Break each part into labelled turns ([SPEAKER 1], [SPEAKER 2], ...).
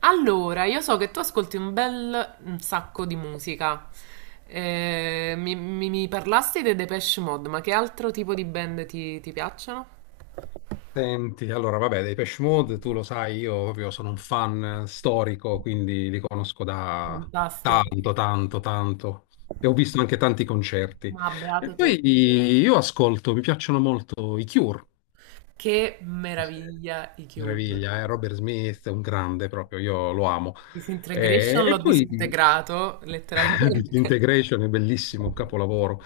[SPEAKER 1] Allora, io so che tu ascolti un sacco di musica. Mi parlasti dei Depeche Mode, ma che altro tipo di band ti piacciono?
[SPEAKER 2] Senti, allora vabbè, dei Depeche Mode, tu lo sai, io proprio sono un fan storico, quindi li conosco da
[SPEAKER 1] Fantastico.
[SPEAKER 2] tanto, tanto, tanto. E ho visto anche tanti concerti.
[SPEAKER 1] Ma beato
[SPEAKER 2] E
[SPEAKER 1] te.
[SPEAKER 2] poi io ascolto, mi piacciono molto i Cure.
[SPEAKER 1] Che
[SPEAKER 2] Se-
[SPEAKER 1] meraviglia i Cure.
[SPEAKER 2] Meraviglia, eh? Robert Smith è un grande proprio, io lo amo.
[SPEAKER 1] Disintegration
[SPEAKER 2] E,
[SPEAKER 1] l'ho
[SPEAKER 2] e poi
[SPEAKER 1] disintegrato, letteralmente.
[SPEAKER 2] Disintegration è bellissimo, un capolavoro.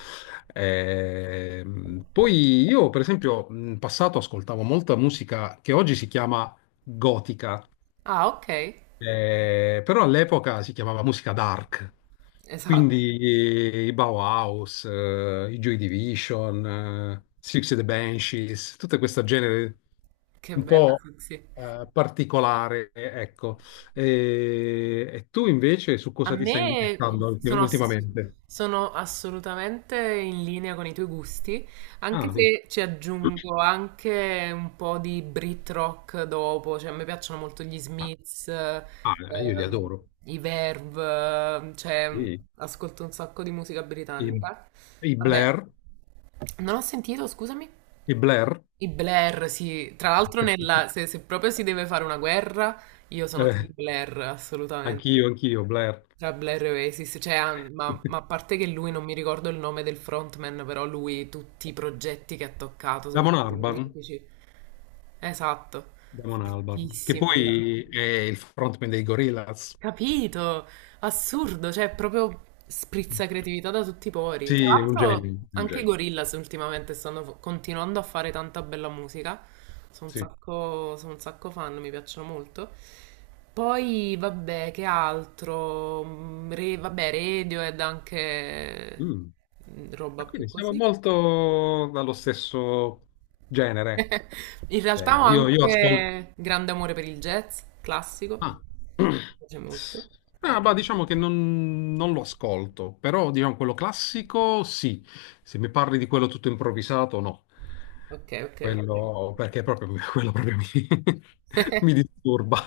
[SPEAKER 2] Poi io, per esempio, in passato ascoltavo molta musica che oggi si chiama gotica,
[SPEAKER 1] Ah, ok.
[SPEAKER 2] però all'epoca si chiamava musica dark.
[SPEAKER 1] Esatto.
[SPEAKER 2] Quindi i Bauhaus, i Joy Division, Six and the Banshees, tutto questo genere
[SPEAKER 1] Che
[SPEAKER 2] un
[SPEAKER 1] bella,
[SPEAKER 2] po'
[SPEAKER 1] sì, sì.
[SPEAKER 2] particolare, ecco. E tu invece su
[SPEAKER 1] A
[SPEAKER 2] cosa ti stai
[SPEAKER 1] me
[SPEAKER 2] indirizzando
[SPEAKER 1] sono, ass-
[SPEAKER 2] ultimamente?
[SPEAKER 1] Sono assolutamente in linea con i tuoi gusti, anche
[SPEAKER 2] Ah, vedi.
[SPEAKER 1] se ci
[SPEAKER 2] Ah,
[SPEAKER 1] aggiungo anche un po' di Brit rock dopo, cioè a me piacciono molto gli Smiths,
[SPEAKER 2] ah, io li adoro.
[SPEAKER 1] i Verve, cioè
[SPEAKER 2] Sì.
[SPEAKER 1] ascolto un sacco di musica
[SPEAKER 2] I,
[SPEAKER 1] britannica.
[SPEAKER 2] i
[SPEAKER 1] Vabbè,
[SPEAKER 2] Blair,
[SPEAKER 1] non ho sentito, scusami,
[SPEAKER 2] i Blair.
[SPEAKER 1] i Blair, sì, tra l'altro se, se proprio si deve fare una guerra, io sono team
[SPEAKER 2] Eh,
[SPEAKER 1] Blair,
[SPEAKER 2] anch'io,
[SPEAKER 1] assolutamente.
[SPEAKER 2] anch'io, Blair.
[SPEAKER 1] Tra Blair e Oasis, cioè, ah, ma a parte che lui non mi ricordo il nome del frontman, però lui tutti i progetti che ha toccato sono
[SPEAKER 2] Damon
[SPEAKER 1] stati
[SPEAKER 2] Albarn,
[SPEAKER 1] magnifici. Esatto,
[SPEAKER 2] Damon Albarn, che
[SPEAKER 1] fortissimo.
[SPEAKER 2] poi è il frontman dei Gorillaz.
[SPEAKER 1] Capito? Assurdo, cioè proprio sprizza creatività da tutti i pori. Tra
[SPEAKER 2] Sì, è un genio,
[SPEAKER 1] l'altro
[SPEAKER 2] è un
[SPEAKER 1] anche i
[SPEAKER 2] genio.
[SPEAKER 1] Gorillaz ultimamente continuando a fare tanta bella musica. Sono un
[SPEAKER 2] Sì.
[SPEAKER 1] sacco, sono un sacco fan, mi piacciono molto. Poi, vabbè, che altro? Vabbè, Radiohead anche,
[SPEAKER 2] Mm. Ma
[SPEAKER 1] roba più
[SPEAKER 2] quindi siamo
[SPEAKER 1] così.
[SPEAKER 2] molto dallo stesso genere.
[SPEAKER 1] In realtà
[SPEAKER 2] Eh,
[SPEAKER 1] ho
[SPEAKER 2] io, io ascolto.
[SPEAKER 1] anche grande amore per il jazz classico.
[SPEAKER 2] Ah.
[SPEAKER 1] Mi piace molto,
[SPEAKER 2] Ah,
[SPEAKER 1] devo
[SPEAKER 2] bah,
[SPEAKER 1] dire.
[SPEAKER 2] diciamo che non lo ascolto, però diciamo quello classico sì. Se mi parli di quello tutto improvvisato, no.
[SPEAKER 1] Ok, ok, ok.
[SPEAKER 2] Quello, perché proprio, quello proprio mi, mi disturba.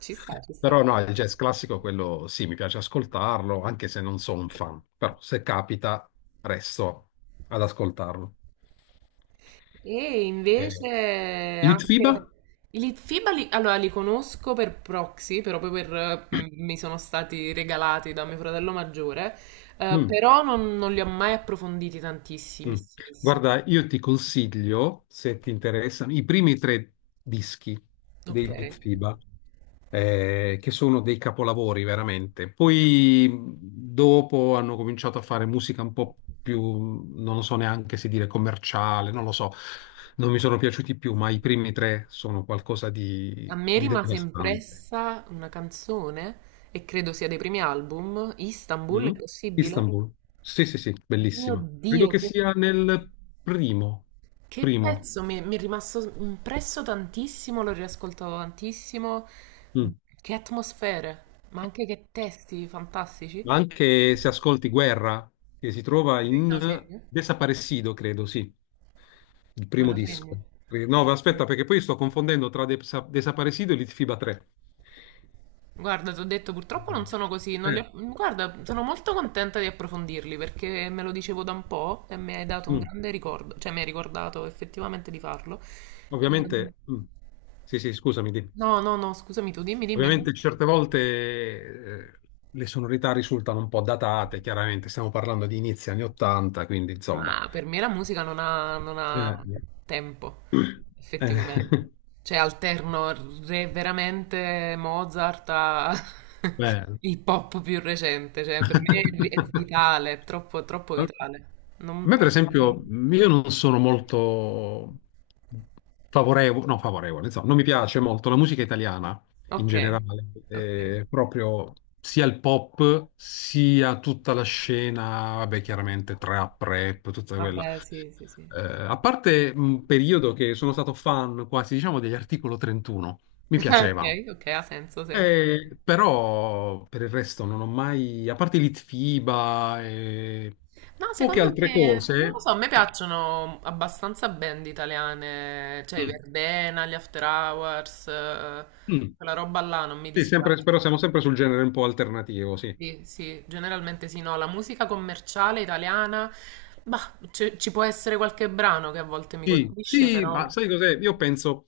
[SPEAKER 1] Ci sta, ci sta.
[SPEAKER 2] Però no, il jazz classico, quello sì, mi piace ascoltarlo, anche se non sono un fan. Però se capita, resto ad ascoltarlo.
[SPEAKER 1] E
[SPEAKER 2] Eh,
[SPEAKER 1] invece anche
[SPEAKER 2] Litfiba?
[SPEAKER 1] i FIBA li, allora, li conosco per proxy, però poi per, mi sono stati regalati da mio fratello maggiore,
[SPEAKER 2] Mm.
[SPEAKER 1] però non li ho mai approfonditi tantissimi.
[SPEAKER 2] Mm. Guarda, io ti consiglio, se ti interessano, i primi tre dischi
[SPEAKER 1] Ok.
[SPEAKER 2] dei Mitfiba, che sono dei capolavori veramente. Poi dopo hanno cominciato a fare musica un po' più, non lo so neanche se dire commerciale, non lo so, non mi sono piaciuti più, ma i primi tre sono qualcosa
[SPEAKER 1] A
[SPEAKER 2] di,
[SPEAKER 1] me
[SPEAKER 2] di
[SPEAKER 1] rimase
[SPEAKER 2] devastante.
[SPEAKER 1] impressa una canzone, e credo sia dei primi album, Istanbul,
[SPEAKER 2] Mm?
[SPEAKER 1] è possibile?
[SPEAKER 2] Istanbul, sì, sì, sì,
[SPEAKER 1] Mio
[SPEAKER 2] bellissima. Credo
[SPEAKER 1] Dio,
[SPEAKER 2] che
[SPEAKER 1] che...
[SPEAKER 2] sia nel primo,
[SPEAKER 1] Che
[SPEAKER 2] primo.
[SPEAKER 1] pezzo mi è rimasto impresso tantissimo, l'ho riascoltato tantissimo.
[SPEAKER 2] Mm.
[SPEAKER 1] Che atmosfere, ma anche che testi fantastici.
[SPEAKER 2] Ma
[SPEAKER 1] Ok,
[SPEAKER 2] anche se ascolti Guerra, che si trova
[SPEAKER 1] me lo
[SPEAKER 2] in
[SPEAKER 1] segno,
[SPEAKER 2] Desaparecido, credo, sì, il
[SPEAKER 1] me
[SPEAKER 2] primo
[SPEAKER 1] lo
[SPEAKER 2] disco.
[SPEAKER 1] segno.
[SPEAKER 2] No, ma aspetta, perché poi sto confondendo tra Desaparecido e Litfiba 3.
[SPEAKER 1] Guarda, ti ho detto, purtroppo non sono così, non li
[SPEAKER 2] Eh,
[SPEAKER 1] ho- guarda, sono molto contenta di approfondirli perché me lo dicevo da un po' e mi hai dato un
[SPEAKER 2] mm,
[SPEAKER 1] grande ricordo, cioè mi hai ricordato effettivamente di farlo. Ehm,
[SPEAKER 2] ovviamente, sì, sì, scusami, dimmi.
[SPEAKER 1] no, no, no, scusami tu, dimmi, dimmi.
[SPEAKER 2] Ovviamente certe volte le sonorità risultano un po' datate, chiaramente stiamo parlando di inizi anni 80, quindi insomma.
[SPEAKER 1] Ma per me la musica non ha
[SPEAKER 2] Eh,
[SPEAKER 1] tempo,
[SPEAKER 2] eh,
[SPEAKER 1] effettivamente. Cioè, alterno veramente Mozart a
[SPEAKER 2] Bello.
[SPEAKER 1] il pop più recente. Cioè, per me è vitale, troppo vitale.
[SPEAKER 2] A
[SPEAKER 1] Non
[SPEAKER 2] me, per
[SPEAKER 1] passa il giorno.
[SPEAKER 2] esempio, io non sono molto favorevole, no, favorevole, insomma, non mi piace molto la musica italiana in
[SPEAKER 1] Ok,
[SPEAKER 2] generale,
[SPEAKER 1] ok.
[SPEAKER 2] proprio sia il pop sia tutta la scena, vabbè, chiaramente trap, rap, tutta quella.
[SPEAKER 1] Vabbè, sì, sì, sì.
[SPEAKER 2] A parte un periodo che sono stato fan quasi, diciamo, degli Articolo 31, mi piacevano.
[SPEAKER 1] Ok, ok, ha senso, senso.
[SPEAKER 2] Però per il resto non ho mai, a parte Litfiba e
[SPEAKER 1] No,
[SPEAKER 2] poche
[SPEAKER 1] secondo
[SPEAKER 2] altre
[SPEAKER 1] me, non lo
[SPEAKER 2] cose.
[SPEAKER 1] so, a me piacciono abbastanza band italiane, cioè i
[SPEAKER 2] Mm,
[SPEAKER 1] Verdena, gli After Hours,
[SPEAKER 2] mm.
[SPEAKER 1] quella roba là non mi
[SPEAKER 2] Sì, sempre,
[SPEAKER 1] dispiace.
[SPEAKER 2] però siamo sempre sul genere un po' alternativo, sì.
[SPEAKER 1] Sì, sì, generalmente sì, no, la musica commerciale italiana, bah, ci può essere qualche brano che a volte mi
[SPEAKER 2] Sì,
[SPEAKER 1] colpisce,
[SPEAKER 2] sì, ma
[SPEAKER 1] però...
[SPEAKER 2] sai cos'è? Io penso,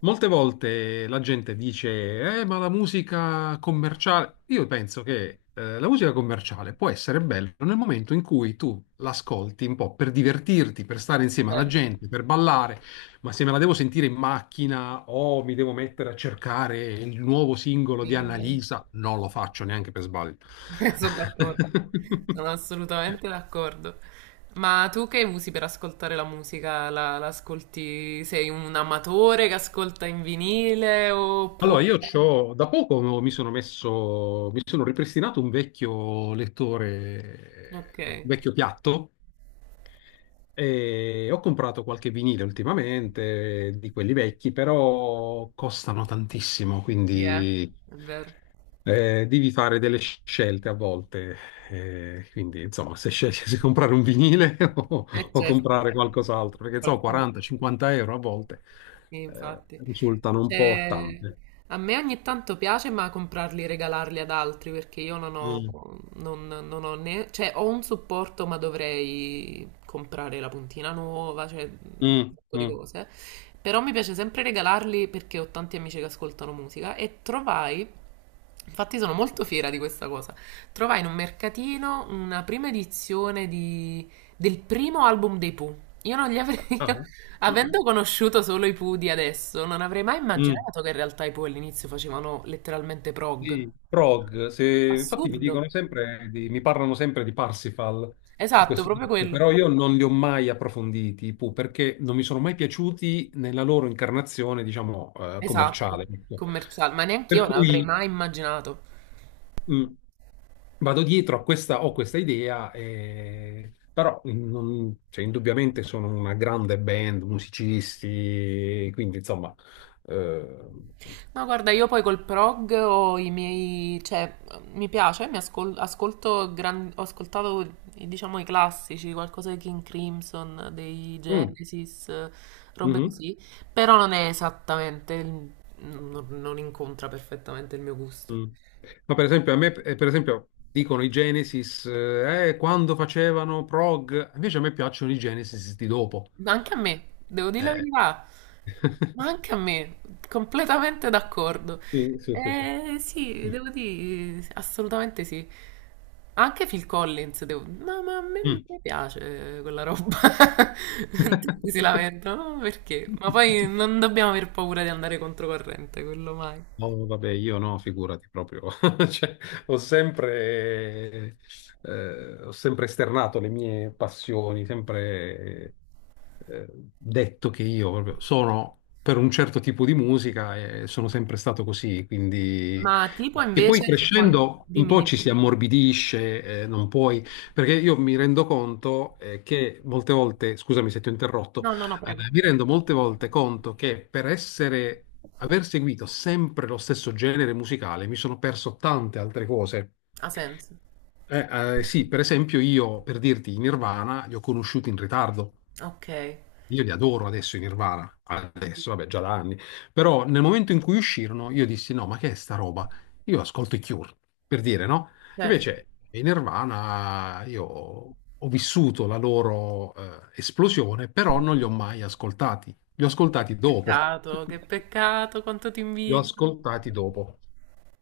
[SPEAKER 2] molte volte la gente dice, ma la musica commerciale. Io penso che la musica commerciale può essere bella nel momento in cui tu l'ascolti un po' per divertirti, per stare insieme alla
[SPEAKER 1] Vero,
[SPEAKER 2] gente, per ballare, ma se me la devo sentire in macchina o mi devo mettere a cercare il nuovo singolo di
[SPEAKER 1] sì, è vero.
[SPEAKER 2] Annalisa, non lo faccio neanche per sbaglio.
[SPEAKER 1] Sono d'accordo, sono assolutamente d'accordo. Ma tu che usi per ascoltare la musica? La ascolti? Sei un amatore che ascolta in vinile
[SPEAKER 2] Allora,
[SPEAKER 1] oppure...
[SPEAKER 2] io c'ho, da poco mi sono messo, mi sono ripristinato un vecchio
[SPEAKER 1] Ok,
[SPEAKER 2] lettore, un vecchio piatto, e ho comprato qualche vinile ultimamente, di quelli vecchi, però costano tantissimo,
[SPEAKER 1] yeah,
[SPEAKER 2] quindi
[SPEAKER 1] è vero.
[SPEAKER 2] devi fare delle scelte a volte. Quindi, insomma, se scegli se comprare un vinile o,
[SPEAKER 1] Eh
[SPEAKER 2] o
[SPEAKER 1] certo,
[SPEAKER 2] comprare qualcos'altro, perché so,
[SPEAKER 1] qualcuno.
[SPEAKER 2] 40-50 euro a volte
[SPEAKER 1] Sì, infatti.
[SPEAKER 2] risultano un po'
[SPEAKER 1] Cioè,
[SPEAKER 2] tante.
[SPEAKER 1] a me ogni tanto piace, ma comprarli e regalarli ad altri perché io non ho,
[SPEAKER 2] Mm,
[SPEAKER 1] non, non ho né, cioè, ho un supporto, ma dovrei comprare la puntina nuova, cioè, un
[SPEAKER 2] mm,
[SPEAKER 1] sacco di
[SPEAKER 2] mm.
[SPEAKER 1] cose. Però mi piace sempre regalarli perché ho tanti amici che ascoltano musica e trovai, infatti sono molto fiera di questa cosa, trovai in un mercatino una prima del primo album dei Pooh. Io non li avrei,
[SPEAKER 2] Ah,
[SPEAKER 1] avendo conosciuto solo i Pooh di adesso, non avrei mai
[SPEAKER 2] Mm,
[SPEAKER 1] immaginato che in realtà i Pooh all'inizio facevano letteralmente prog.
[SPEAKER 2] sì, prog, infatti mi dicono
[SPEAKER 1] Assurdo.
[SPEAKER 2] sempre mi parlano sempre di Parsifal, di
[SPEAKER 1] Esatto,
[SPEAKER 2] questo
[SPEAKER 1] proprio
[SPEAKER 2] disco,
[SPEAKER 1] quello.
[SPEAKER 2] però io non li ho mai approfonditi, perché non mi sono mai piaciuti nella loro incarnazione, diciamo, commerciale.
[SPEAKER 1] Esatto.
[SPEAKER 2] Ecco.
[SPEAKER 1] Commerciale, ma neanche io
[SPEAKER 2] Per
[SPEAKER 1] l'avrei
[SPEAKER 2] cui
[SPEAKER 1] mai immaginato.
[SPEAKER 2] mm, vado dietro a questa, ho questa idea, però cioè, indubbiamente sono una grande band, musicisti, quindi insomma... eh,
[SPEAKER 1] No, guarda, io poi col prog ho i miei, cioè, mi piace, mi ascol- ascolto gran- ho ascoltato, diciamo, i classici, qualcosa di King Crimson, dei
[SPEAKER 2] mm.
[SPEAKER 1] Genesis, robe
[SPEAKER 2] Mhm,
[SPEAKER 1] così, però non non incontra perfettamente il mio gusto.
[SPEAKER 2] mm. Ma per esempio, a me, per esempio, dicono i Genesis, quando facevano prog, invece a me piacciono i Genesis di dopo.
[SPEAKER 1] Ma anche a me, devo dire la
[SPEAKER 2] Eh.
[SPEAKER 1] verità, ma anche a me, completamente d'accordo.
[SPEAKER 2] Sì, sì, sì, sì.
[SPEAKER 1] Eh sì, devo dire, assolutamente sì. Anche Phil Collins, devo... ma a me
[SPEAKER 2] Mm.
[SPEAKER 1] mi piace quella roba. Tutti si lamentano, ma perché? Ma poi non dobbiamo aver paura di andare controcorrente, quello mai.
[SPEAKER 2] No, vabbè, io no, figurati proprio. Cioè, ho sempre, ho sempre esternato le mie passioni, sempre eh, detto che io proprio sono per un certo tipo di musica e sono sempre stato così. Quindi.
[SPEAKER 1] Ma tipo
[SPEAKER 2] E poi
[SPEAKER 1] invece,
[SPEAKER 2] crescendo un
[SPEAKER 1] dimmi,
[SPEAKER 2] po' ci si
[SPEAKER 1] dimmi.
[SPEAKER 2] ammorbidisce, non puoi, perché io mi rendo conto che molte volte, scusami se ti ho interrotto,
[SPEAKER 1] No, no, no, prego.
[SPEAKER 2] allora, mi rendo molte volte conto che per essere, aver seguito sempre lo stesso genere musicale mi sono perso tante altre cose.
[SPEAKER 1] Ha senso.
[SPEAKER 2] Sì, per esempio io, per dirti, i Nirvana li ho conosciuti in ritardo.
[SPEAKER 1] Ok.
[SPEAKER 2] Io li adoro adesso i Nirvana, adesso, vabbè, già da anni, però nel momento in cui uscirono io dissi no, ma che è sta roba? Io ascolto i Cure, per dire, no?
[SPEAKER 1] Certo.
[SPEAKER 2] Invece i Nirvana io ho vissuto la loro esplosione, però non li ho mai ascoltati, li ho ascoltati dopo.
[SPEAKER 1] Peccato, che peccato, quanto ti
[SPEAKER 2] Li ho
[SPEAKER 1] invidio.
[SPEAKER 2] ascoltati dopo.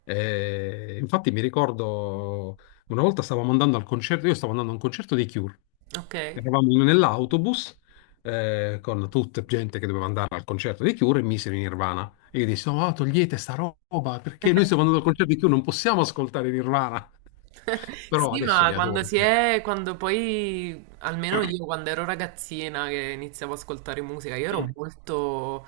[SPEAKER 2] Infatti mi ricordo una volta stavamo andando al concerto, io stavo andando a un concerto dei Cure.
[SPEAKER 1] Ok.
[SPEAKER 2] Eravamo nell'autobus con tutta gente che doveva andare al concerto dei Cure e misero in Nirvana. E io dissi, no, togliete sta roba, perché noi stiamo andando al concerto dei Cure, non possiamo ascoltare Nirvana. Però
[SPEAKER 1] Sì,
[SPEAKER 2] adesso
[SPEAKER 1] ma
[SPEAKER 2] li adoro. Cioè.
[SPEAKER 1] quando poi, almeno io quando ero ragazzina che iniziavo ad ascoltare musica, io ero
[SPEAKER 2] Mm,
[SPEAKER 1] molto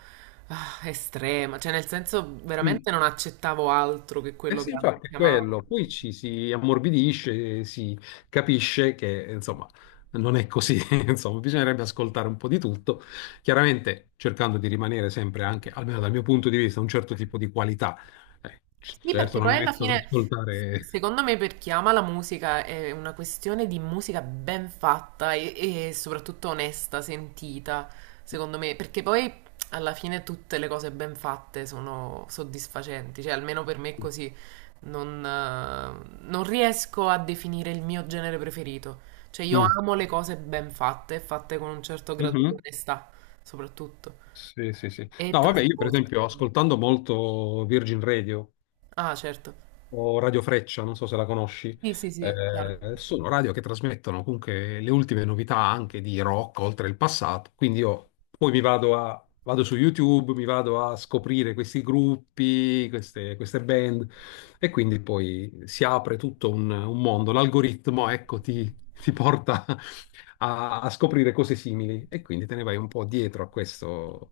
[SPEAKER 1] ah, estrema, cioè nel senso
[SPEAKER 2] mm.
[SPEAKER 1] veramente non accettavo altro che
[SPEAKER 2] Eh
[SPEAKER 1] quello che
[SPEAKER 2] sì, infatti è
[SPEAKER 1] chiamava.
[SPEAKER 2] quello, poi ci si ammorbidisce, si capisce che insomma non è così, insomma bisognerebbe ascoltare un po' di tutto, chiaramente cercando di rimanere sempre anche, almeno dal mio punto di vista, un certo tipo di qualità.
[SPEAKER 1] Sì, perché
[SPEAKER 2] Certo non mi
[SPEAKER 1] poi alla
[SPEAKER 2] metto ad
[SPEAKER 1] fine,
[SPEAKER 2] ascoltare.
[SPEAKER 1] secondo me, per chi ama la musica è una questione di musica ben fatta e soprattutto onesta, sentita, secondo me, perché poi alla fine tutte le cose ben fatte sono soddisfacenti, cioè almeno per me è così, non riesco a definire il mio genere preferito, cioè io
[SPEAKER 2] Mm.
[SPEAKER 1] amo le cose ben fatte, e fatte con un certo grado di
[SPEAKER 2] Mhm.
[SPEAKER 1] onestà, soprattutto,
[SPEAKER 2] Sì, sì, sì.
[SPEAKER 1] e
[SPEAKER 2] No, vabbè, io per
[SPEAKER 1] trasporto.
[SPEAKER 2] esempio ascoltando molto Virgin Radio,
[SPEAKER 1] Ah, certo.
[SPEAKER 2] o Radio Freccia, non so se la conosci,
[SPEAKER 1] Sì, sì, sì, chiaro.
[SPEAKER 2] sono radio che trasmettono comunque le ultime novità anche di rock oltre il passato. Quindi io poi mi vado su YouTube, mi vado a scoprire questi gruppi, queste band e quindi poi si apre tutto un mondo. L'algoritmo, ecco, ti porta a scoprire cose simili e quindi te ne vai un po' dietro a questo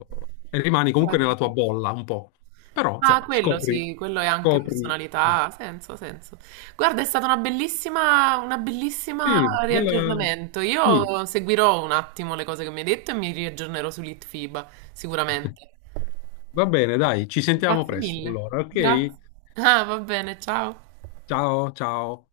[SPEAKER 2] e rimani comunque nella
[SPEAKER 1] Guarda.
[SPEAKER 2] tua bolla un po'. Però,
[SPEAKER 1] Ah,
[SPEAKER 2] insomma,
[SPEAKER 1] quello
[SPEAKER 2] scopri,
[SPEAKER 1] sì, quello è anche
[SPEAKER 2] scopri. Eh.
[SPEAKER 1] personalità, ha senso, ha senso. Guarda, è stata una bellissima
[SPEAKER 2] Sì,
[SPEAKER 1] riaggiornamento.
[SPEAKER 2] mm.
[SPEAKER 1] Io seguirò un attimo le cose che mi hai detto e mi riaggiornerò sull'ITFIBA, sicuramente.
[SPEAKER 2] Va bene, dai, ci sentiamo
[SPEAKER 1] Grazie
[SPEAKER 2] presto
[SPEAKER 1] mille.
[SPEAKER 2] allora, ok?
[SPEAKER 1] Grazie. Ah, va bene, ciao.
[SPEAKER 2] Ciao, ciao.